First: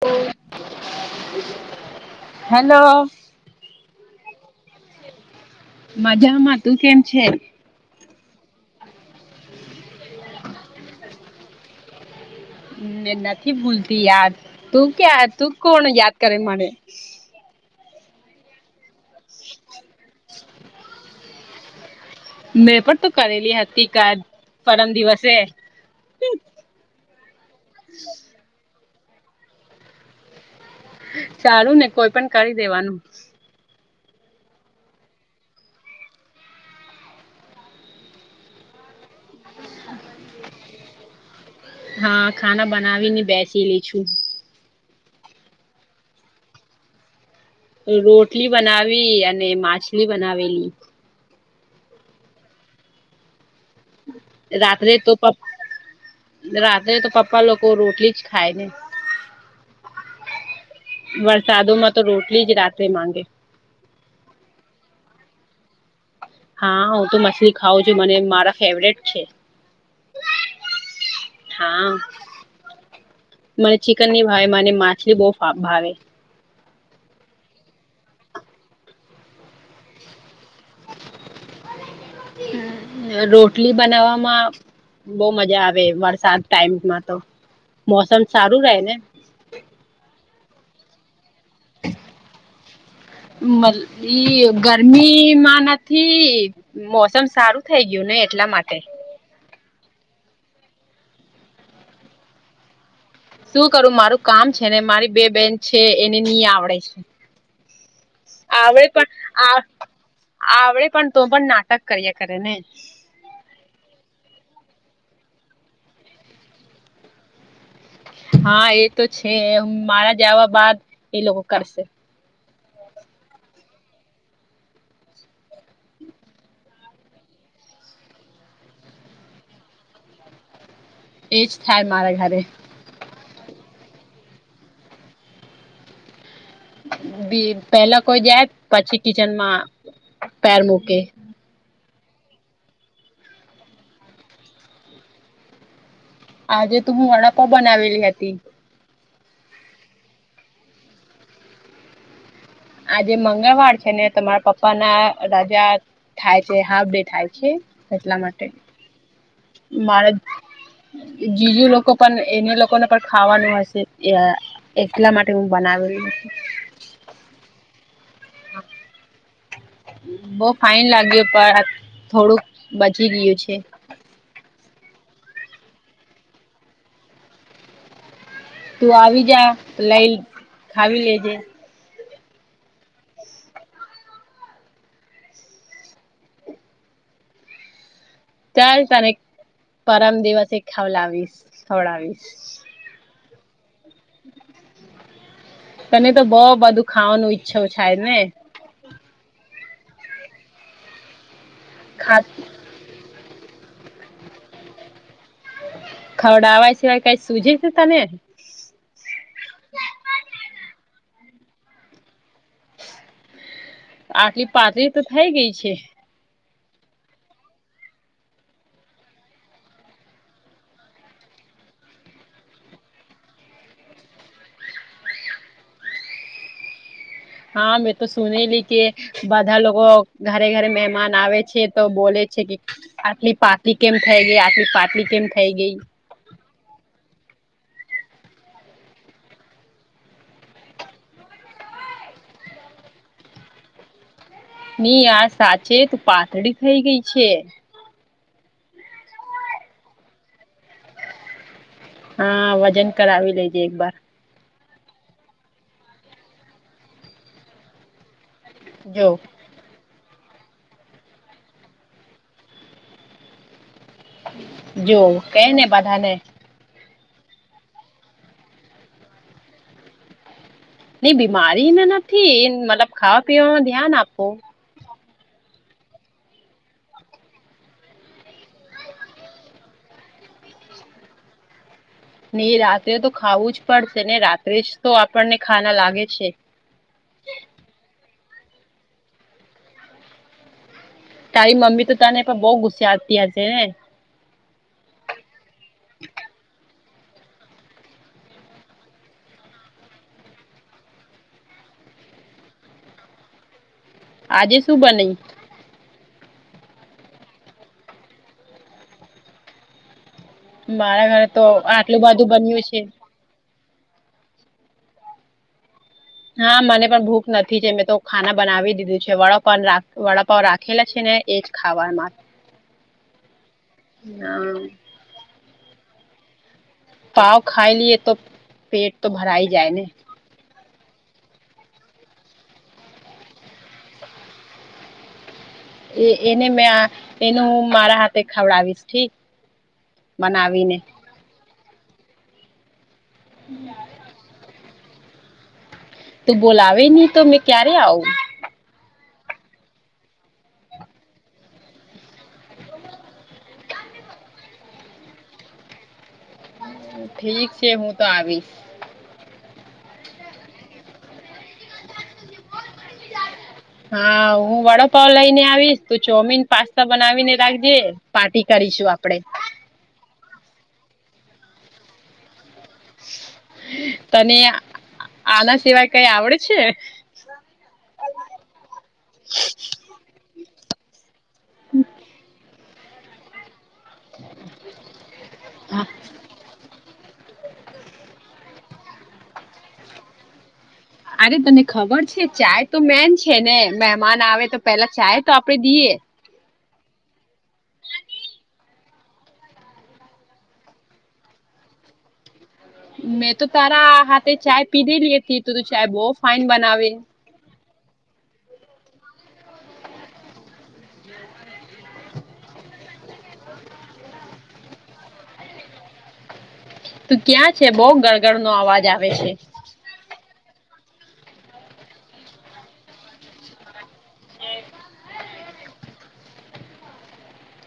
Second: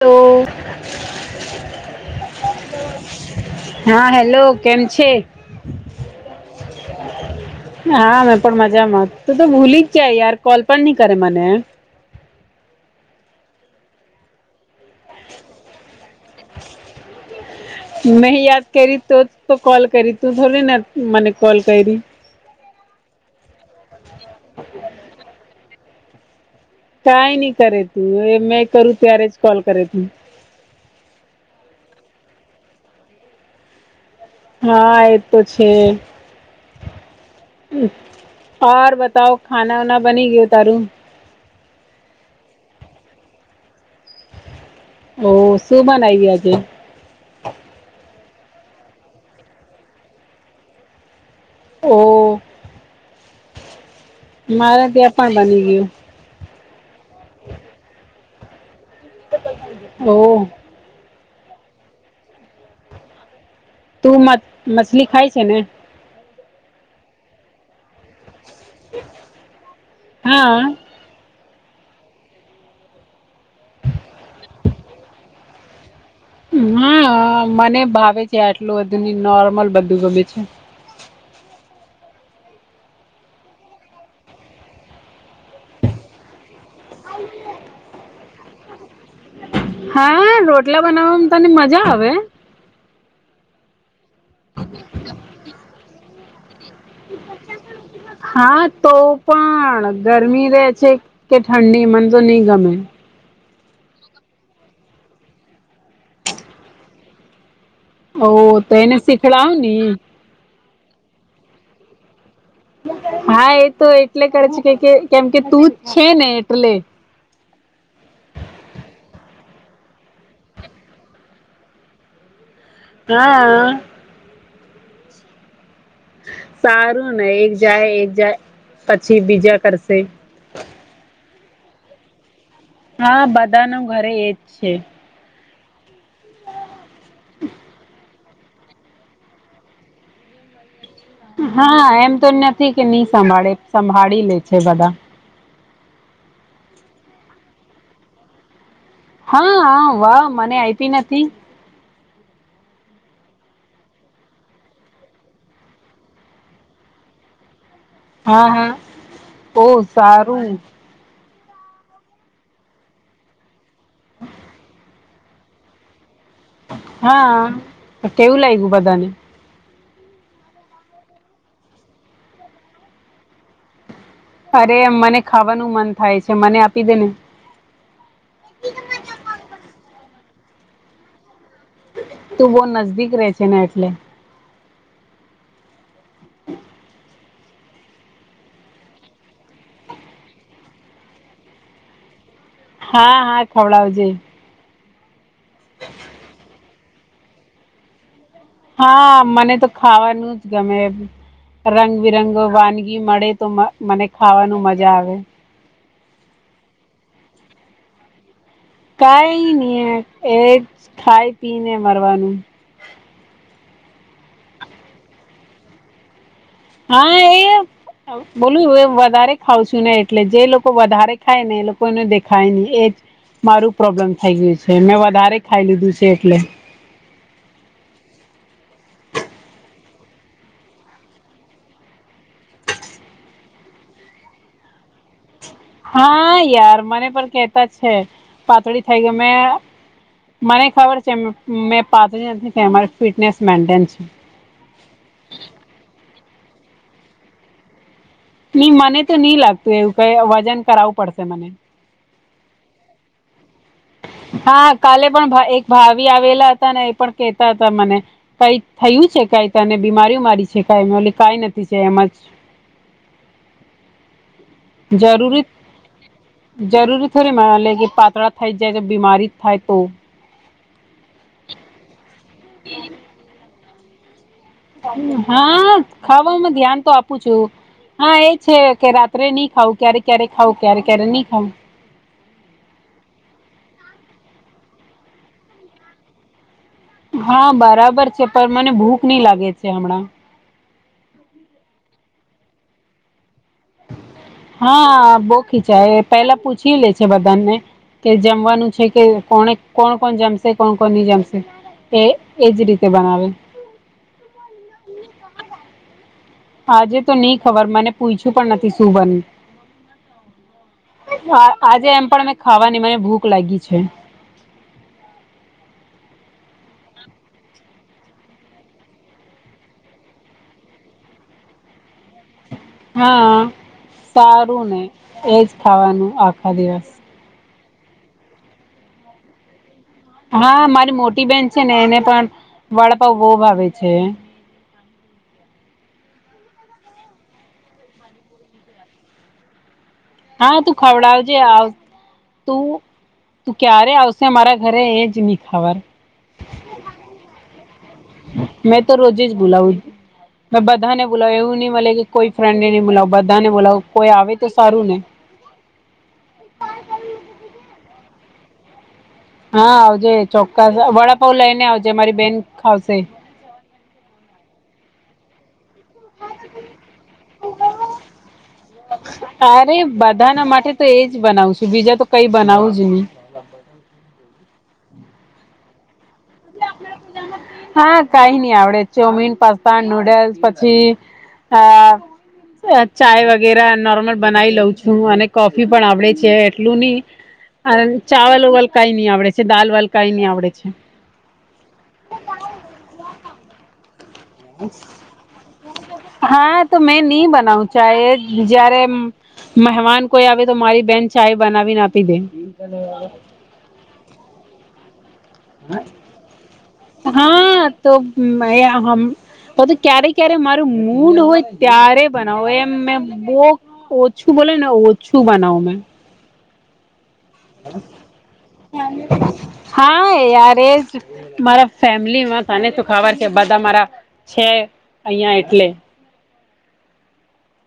તો હેલો હા હેલો કેમ છે? મજામાં તું કેમ છે? હા મેં પણ મજામાં તું તો ભૂલી જ જાય યાર કોલ પણ નહી કરે મને. નથી ભૂલતી યાદ તું ક્યા તું કોણ યાદ કરે મને મેહી યાદ કરી તો જ તો કોલ કરી તું થોડી ને મને કોલ કરી, મેં પણ તો કરેલી હતી, ક પરમ દિવસે કઈ નહી કરે તું, એ મેં કરું ત્યારે જ કોલ કરે તું. ચાલું ને કોઈ પણ કરી દેવાનું. હા, એ તો છે [inaudible] બતાવ ખાના ઉના બની ગયું તારું? હા, ખાના બનાવીને બેસી લી છું. ઓ શું બનાવી આજે રોટલી બનાવી અને માછલી બનાવેલી, ઓ મારે રાત્રે તો ત્યાં પણ પપ બની ગયું. રાત્રે તો પપ્પા લોકો રોટલી જ ખાય ને, ઓ વરસાદો માં તો રોટલી જ રાત્રે માંગે તું [unintelligible] મછલી ખાય છે ને હા, હું તો મછલી ખઉં છું મને મારા ફેવરેટ છે. હા હા, મને ચિકન નહી ભાવે મને માછલી બહુ [unintelligible] ભાવે હા, મને ભાવે છે આટલું બધું ને નોર્મલ બધું ગમે છે. રોટલી બનાવવામાં બવ મજા આવે વરસાદ ટાઈમમાં તો મોસમ સારું રહે ને હા, રોટલા બનાવવામાં તને મજા આવે [unintelligible] ગરમી માં નથી મોસમ સારું થઈ ગયું ને એટલા હા, માટે તો પણ ગરમી રે છે કે ઠંડી મને તો નહી ગમે. શું કરું મારું કામ છે ને મારી બે બેન છે એને ની આવડે છે ઓ તો આવડે એને પણ શીખડાવ આ ને આવડે પણ તો પણ નાટક કરીએ કરે ને, હા, એ તો એટલે કરે છે કે કેમ કે તું જ છે ને એટલે હા, એ તો છે મારા જવા બાદ એ લોકો કરશે. હા, સારું ને એક જાય એક જાય પછી બીજા કરશે, ઈજ થાય મારા ઘરે હા બધા નુ ઘરે એજ છે. બી પહેલા કોઈ જાય, પછી કિચનમાં પેર મૂકે હા, એમ તો નથી કે નહી સંભાળે સંભાળી લે છે બધા. આજે તું હું વડાપાવ બનાવેલી હતી. હા હા વાહ મને આપી નથી આજે મંગળવાર છે ને તમારા પપ્પા ના રાજા થાય છે, હાફ ડે થાય છે એટલા માટે હા હા ઓ મારે સારું જીજુ લોકો પણ એને લોકોને પણ ખાવાનું હશે ત્યા, એલા માટે હું બનાવેલું હા કેવું લાગ્યું બધાને? બો ફાઇન લાગ્યો પણ થોડુંક બચી ગિયું છે. અરે મને ખાવાનું મન થાય છે મને આપી દે ને. તું આવી જા લઈ ખાવી લેજે તું બવ નજદીક રે છે ને એટલે, ચાલ તને પરમ દિવસ સે ખાવ લાવવીસ ખવડાવીશ, હા હા ખવડાવજે તને તો બવ બધું ખાવાનું ઈચ્છો થાય ને હા, મને તો ખાવાનું જ ગમે ખા રંગબેરંગો વાનગી મળે તો મસ્ત મને ખાવાનું મજા આવે. ખવડાવા સિવાય કઈ સુજે છે તને? કાંઈ નીએ એજ ખાઈ પી ને મરવાનું. આટલી પાતળી તો થઈ ગઈ છે. હા એ. બોલું હવે વધારે ખાવ છું ને એટલે જે લોકો વધારે ખાય ને એ લોકો ને દેખાય નહી એજ. મારું પ્રોબ્લેમ થઈ ગયું છે મેં વધારે ખાઈ લીધું છે એટલે. હા મેં તો સુનેલી કે બધા લોકો ઘરે-ઘરે મહેમાન આવે છે, તો બોલે છે કી આટલી પાતલી કેમ થઈ ગઈ આટલી પાતલી કેમ થઈ ગઈ. હા યાર મને પણ કેતા છે, પાતળી થઈ ગઈ મે મને ખબર છે મ મેં પાતળી નથી થઇ અમારે ફિટનેસ મેન્ટનસ છે. ની યાર સાચે તું પાતળી થઈ ગઈ છે. ની મને તો ની લાગતું એવું કઈ વજન કરાવવું પડશે મને. હા વજન કરાવી લેજે એક બાર. હા કાલે પણ એક ભા ભાવિ આવેલા હતા ને એ પણ કેતા હતા મને. કઈ થયું જો છે કાંઈ તને બીમારી વિમારી છે કાંઈ મે બોલી કાંઈ નથી છે એમજ. જો કે જરૂરી ને બધા ને. જરૂરી થોરી મને લે કે પાતળા થઈ જાય તો બીમારી થાય તો નઈ બીમારીને નથી મતલબ ખાવા પીવામા ધ્યાન આપો. હા ખાવામાં ધ્યાન તો આપું છું. હા એ છે કે રાત્રે ની ખાવું ક્યારે ક્યારે ખાવ ક્યારે ક્યારે ની ખાવું. ની રાત્રે તો ખાવું જ પડશે ને રાત્રે જ તો આપણને ખાના લાગે છે. હા બરાબર છે પણ મને ભૂખ નઈ લાગે છે હમણાં. તારી મમ્મી તો તને પણ બઉુ ગુસ્સાતી હશે ને. હા બહું ખીજાય પેલા પૂછી લે છે બધાને. કે જમવાનું છે કે કોણે કોણ કોણ જમશે કોણ કોણ ની જમશે. તે એજ રીતે બનાવે. આજે શું બન્યું? આજે તો ની ખબર મને પૂયછું પણ નથી સુું બન મારા ઘરે તો આજે આટલું એમ પણ બધું મે બન્યું છે. ખાવાની મને ભૂખ લાગી છે. હા મને પણ ભૂખ નથી જે મેં તો ખાના બનાવી દીધું છે. વડાપાવ રા વડાપાવ રાખેલા છે ને એજ. ખાવામા. હા હા, સારું ને એજ ખાવાનું આખા દિવસ. પાવ ખાઈ લીએ તો પેટ તો ભરાઈ જાય ને. હા મારી મોટી બેહેન છે, ને એને પણ વાડાપાવ બહુ ભાવે છે. એ એને મેં એનું હું મારા હાથે ખવડાવીશ ઠી હા તું ખવડાવજે આવ તું તું ક્યારે આવશ છે મારા ઘરે એજ ની ખવાય. તો બોલાવે ની તો મેં ક્યારે આઉ. મેં તો રોજે જ બોલાવું. મે બધાને બોલાવું એવું ની મળે કે કોઈ ફ્રેન્ડને ની બોલાવ બધાને બોલાવ કોઈ આવે તો સારું ને. ઠીક છે, હું તો આવીશ. હા આવજે ચોક્કસ વડાપઉ લઈને આવજે મારી બેન ખાવશે. હા હું વડપાવ લઈને આવીશ. તો ચોમીન, પાસ્તા, બનાવીને રાખજે પાર્ટી કરીશું આપડે. અરે બ બધાના માટે તો એજ જ બનાવું છું બીજા તો કઈ બનાવું જ નહી. તને આ આ આના સિવાય કઈ આવડે? છે હા કઈ નહી આવડે ચોમીન, પાસ્તા નુડલ્સ, પછી અ ચાય વગેરે ન બનાવી લઉં છું અને કોફી પણ આવડે છે એટલું નહી, ચાવલ વાલ કઈ નહી આવડે છે, દાલ વાલ કઈ નહી આવડે છે. અરે તને ખબર છે ચાય તો મેન છે ને મહેમાન આવે તો પેલા ચા તો આપડે દઈએ હા તો મેં નહી બનાવ ચાય જયારે મહેમાન કોઈ આવે તો મારી બેહેન ચાય બનાવીને આપી દે. મેં તો તારા હાથે ચાય પીધે લી હતી ત ચાય બહુ ફાઇન બનાવે. હા તો મયા હમ બધું ક્યારે ક્યારે મારું મૂડ હોય ત્યારે બનાવો એમ મે બો ઓછું બોલે ને ઓછું બનાવ મેં. તું ક્યાં છે બહુ ગળગડ નો અવાજ આવે છે. હા યાર એ જ મારા ફેમિલી માં તને તો ખબર છે બધા મારા છે અહિયાં એટલે.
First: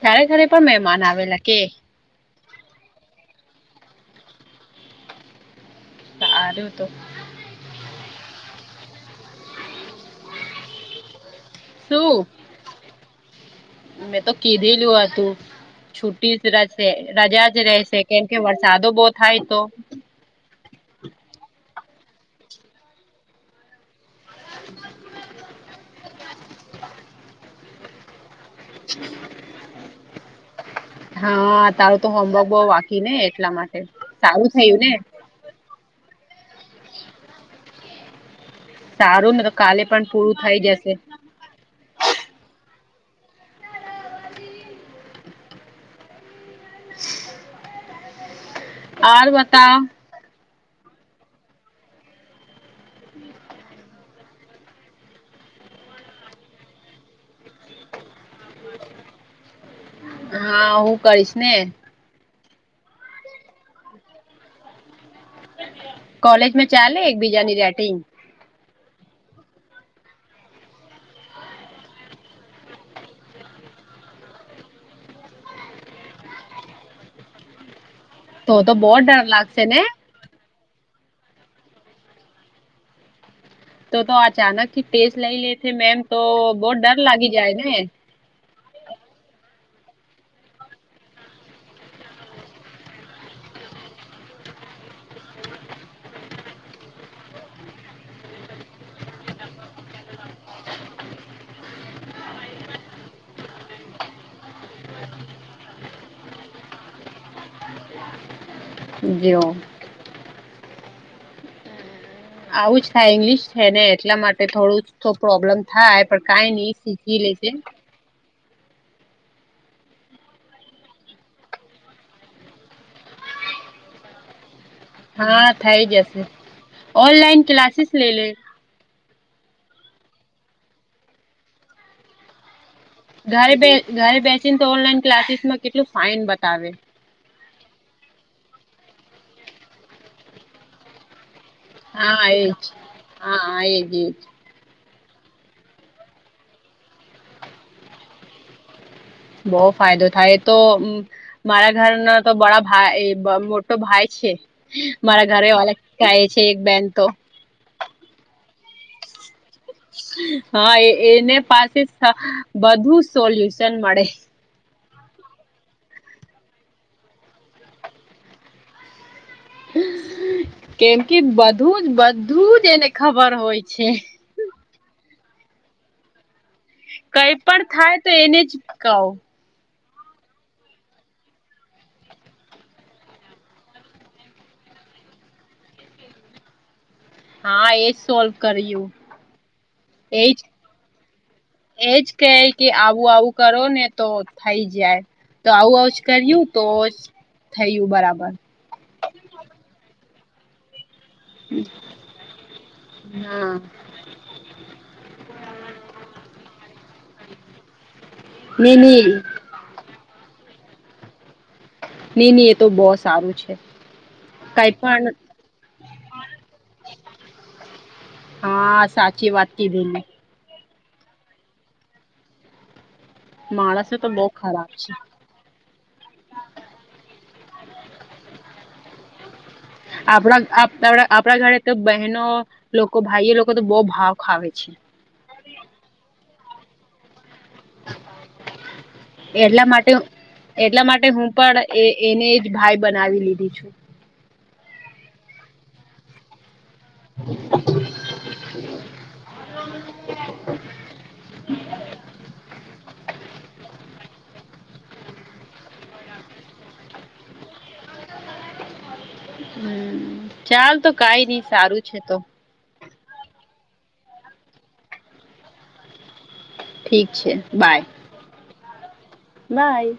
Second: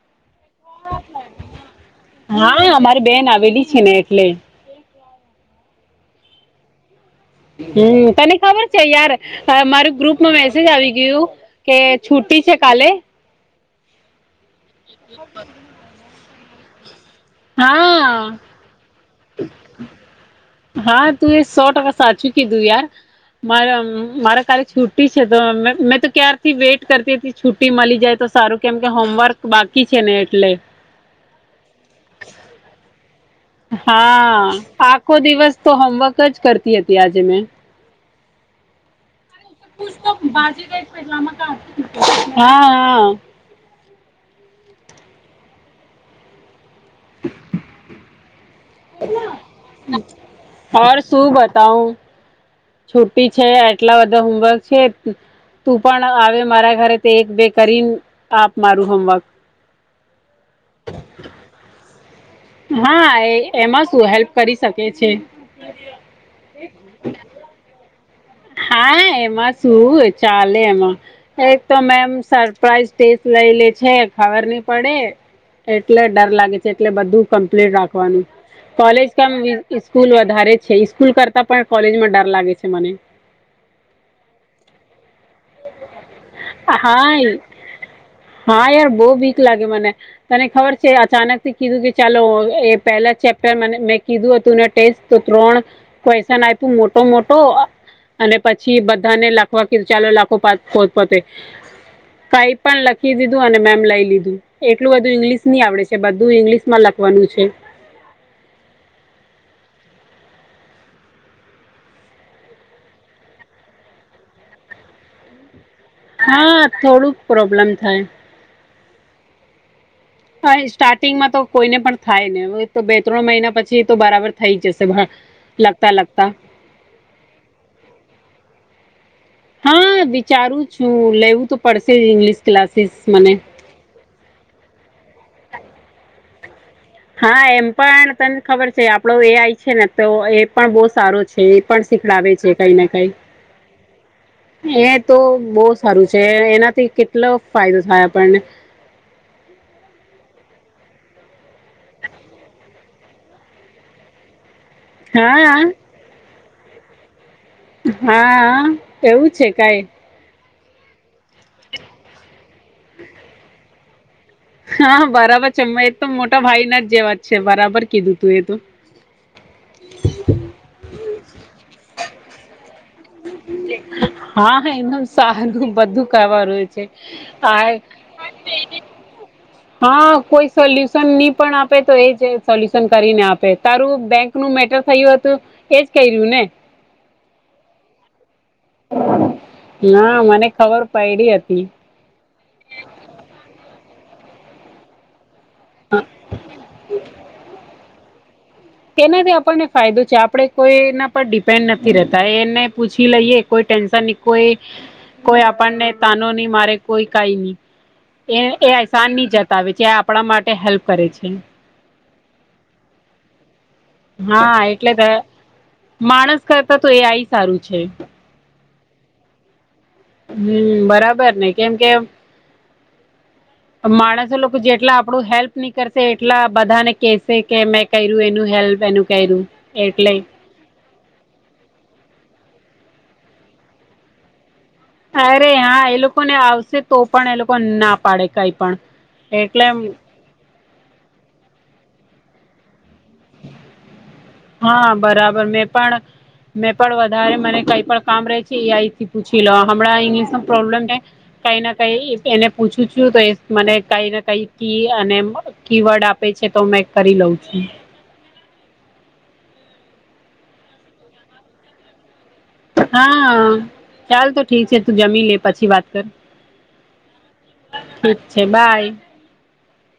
ત્યારે ઘરે પણ મહેમાન આવેલા કે. હા અમારી બેન આવેલી છે ને એટલે. આયું તો હમ તને ખબર છે યાર મારું ગ્રુપમાં મેસેજ આવી ગયું. કે શું છુટી છે કાલે મેં તો કીધીલ્યું તું છુટી. રશે રજા જ રહેશે હા કેમ કે વરસાદો બહુ થાય તો. હા તું એ સો ટકા સાચું કીધું યાર મારા મારા કાલે છુટી છે તો મેં તો ક્યારથી વેટ કરતી હતી છુટ્ટી મળી જાય તો સારું. કેમ કે હોમવર્ક બાકી છે ને એટલે હા તારું તો હોમવર્ક બહુ વાકી ને એટલા માટે સારું હા થયું ને આખો દિવસ તો હોમવર્ક જ કરતી હતી આજે મેં સારું ને કાલે પણ પૂરું થઈ જશે હા હા. [inaudible] આર બતાવ. ઓર શું બતાવુ. છુટી છે, એટલા બધા હોમવર્ક છે. તું પણ આવે મારા ઘરે તે એક બે કરીને આપ મારું હોમવર્ક હા હું કરીશ ને હા એ એમાં શું હેલ્પ કરી શકે છે. કોલેજ મે ચાલે એકબીજાની રેટિંગ હા એમાં શું ચાલે એમાં એક તો મેમ સરપ્રાઈઝ ટેસ્ટ લઈ લે છે ખબર નહી પડે. એટલે ડર લાગે છે એટલે બધું કમ્પ્લીટ રાખવાનું. તો તો બહુ કોલેજ ડર કામ લાગશે ને. સ્કૂલ વધારે છે સ્કૂલ કરતા પણ કોલેજમાં ડર લાગે છે મને. તો તો અચાનક કે ટેસ્ટ લઈ લે મેમ તો બહુ ડર લાગી હા જાય ને. હા યાર બહુ વિક લાગે મને. તને ખબર છે અચાનક થી કીધું કે ચાલો એ પહેલા ચેપ્ટર મે કીધું હતું ટેસ્ટ તો ત્રણ ક્વેશન આપ્યું મોટો મોટો. અને પછી બધાને લખવા કીધું ચાલો લાખો પો પો તતે કઈ પણ લખી દીધું અને મેમ લઈ લીધું. એટલું બધું ઈંગ્લિશ ની આવડે છે બધું ઈંગ્લિશ માં લખવાનું છે. [unintelligible] આવું જ થાય ઈંગ્લિશ છે ને એટલા માટે થોડું પ્રોબ્લેમ થાય. પણ કઈ હા નહી થોડુંક શીખી લે છે. પ્રોબ્લેમ થાય હા સ્ટાર્ટિંગમાં તો કોઈને પણ થાય ને હવે તો બે ત્રણ મહિના પછી તો બરાબર થઈ જશે તગ હા બધા લગતા લગતા ઓનલાઇન ક્લાસીસ લેય લે. હા વિચારું છું લેવું તો પડશે જ ઇંગ્લિશ ક્લાસીસમાં ઘરે બે ઘરે બેસીને તો ઓનલાઈન ક્લાસીસ માં કેટલું ફાઇન બતાવે હા એમ પણ તને ખબર છે આપડો એ આઈ છે ને તો એ પણ બહુ સારો છે. પણ હા શીખડાવે છે એજ કઈ ને કઈ હા હા એજ એજ એ તો બહુ સારું છે એનાથી કેટલો ફાયદો થાય આપણને બહુ ફાયદો થાય એતો મારા ઘરના તો બડા ભાઈ મોટો ભાઈ છે. મારા ઘરે અલગ હા ગાય છે એક બેન તો હા એવું છે કઈ હા એ એને પાસે બધુ સોલ્યુશન મળે હા બરાબર છે મે એક તો મોટા ભાઈ ના જ જેવા જ છે બરાબર કીધું તું એ તો. કેમ કે બધું જ બધું જ એને ખબર હોય છે. હા એ સારું બધું કવાનુંય છે કઈ પણ આ થાય તો એને જ કહો હા કોઈ સોલ્યુશન ની પણ આપે તો એ જ સોલ્યુશન કરીને આપે તારું બેંક નું મેટર થયું હતું એજ ક્યું ને. હા એજ સોલ્વ કર્યું હા એજ મને ખબર પયડી હતી એજ ક કે આવું આવું કરો ને તો થઈ જાય તો આવું આવુ જ કર્યું તો જ થયું બરાબર તેનાથી આપણને ફાયદો છે આપણે કોઈ એના પર ડિપેન્ડ નથી રહેતા એને પૂછી લઈએ હા કોઈ ટેન્શન ની કોઈ કોઈ આપણને તાનો નહી મારે કોઈ કઈ નહી એ નઈ એ એસાન નઈ નની જત બતાવે છે આ આપણા માટે હેલ્પ કરે છે. નઈ નહી એ તો બહુ સારું છે. હા કઈ પણ એટલે માણસ કરતા તો એ આય સારું છે. હા સાચી વાત કીધી ને. હમ્મ બરાબર ને કેમ કે માણસો તો બહુ માણસ લોકો ખરાબ છે જેટલા આપણું હેલ્પ ની કરશે એટલા બધા ને કેશે કે મેં કર્યું એનું હેલ્પ એનું કર્યું એટલે આપણા આપણા ઘરે તો બહેનો લોકો ભાઈ એ લોકો તો બહુ ભાવ ખાવે છે. અરે હા એ લોકો ને આવશે તો પણ એ લોકો ના પાડે કઈ પણ એટલે એટલા માટે એટલા માટે હું પણ એ એને જ ભાઈ બનાવી લીધી છું. હા બરાબર મેં પણ મેં પણ વધારે મને કઈ પણ કામ રે છે એ આઈ થી પૂછી લઉ હમણાં ઇંગ્લિશમાં પ્રોબ્લેમ છે. કઈ ના કઈ એને પૂછું છું તો એ મને કઈ ના કઈ કી અને કી વર્ડ આપે છે તો મેં કરી લઉં છું. હમ્મ ચાલ તો કઈ નહી સારું છે તો. હા ચાલ તો ઠીક છે તું જમી લે પછી વાત કર ઠીક છે અચ્છા બાય હા એ જ.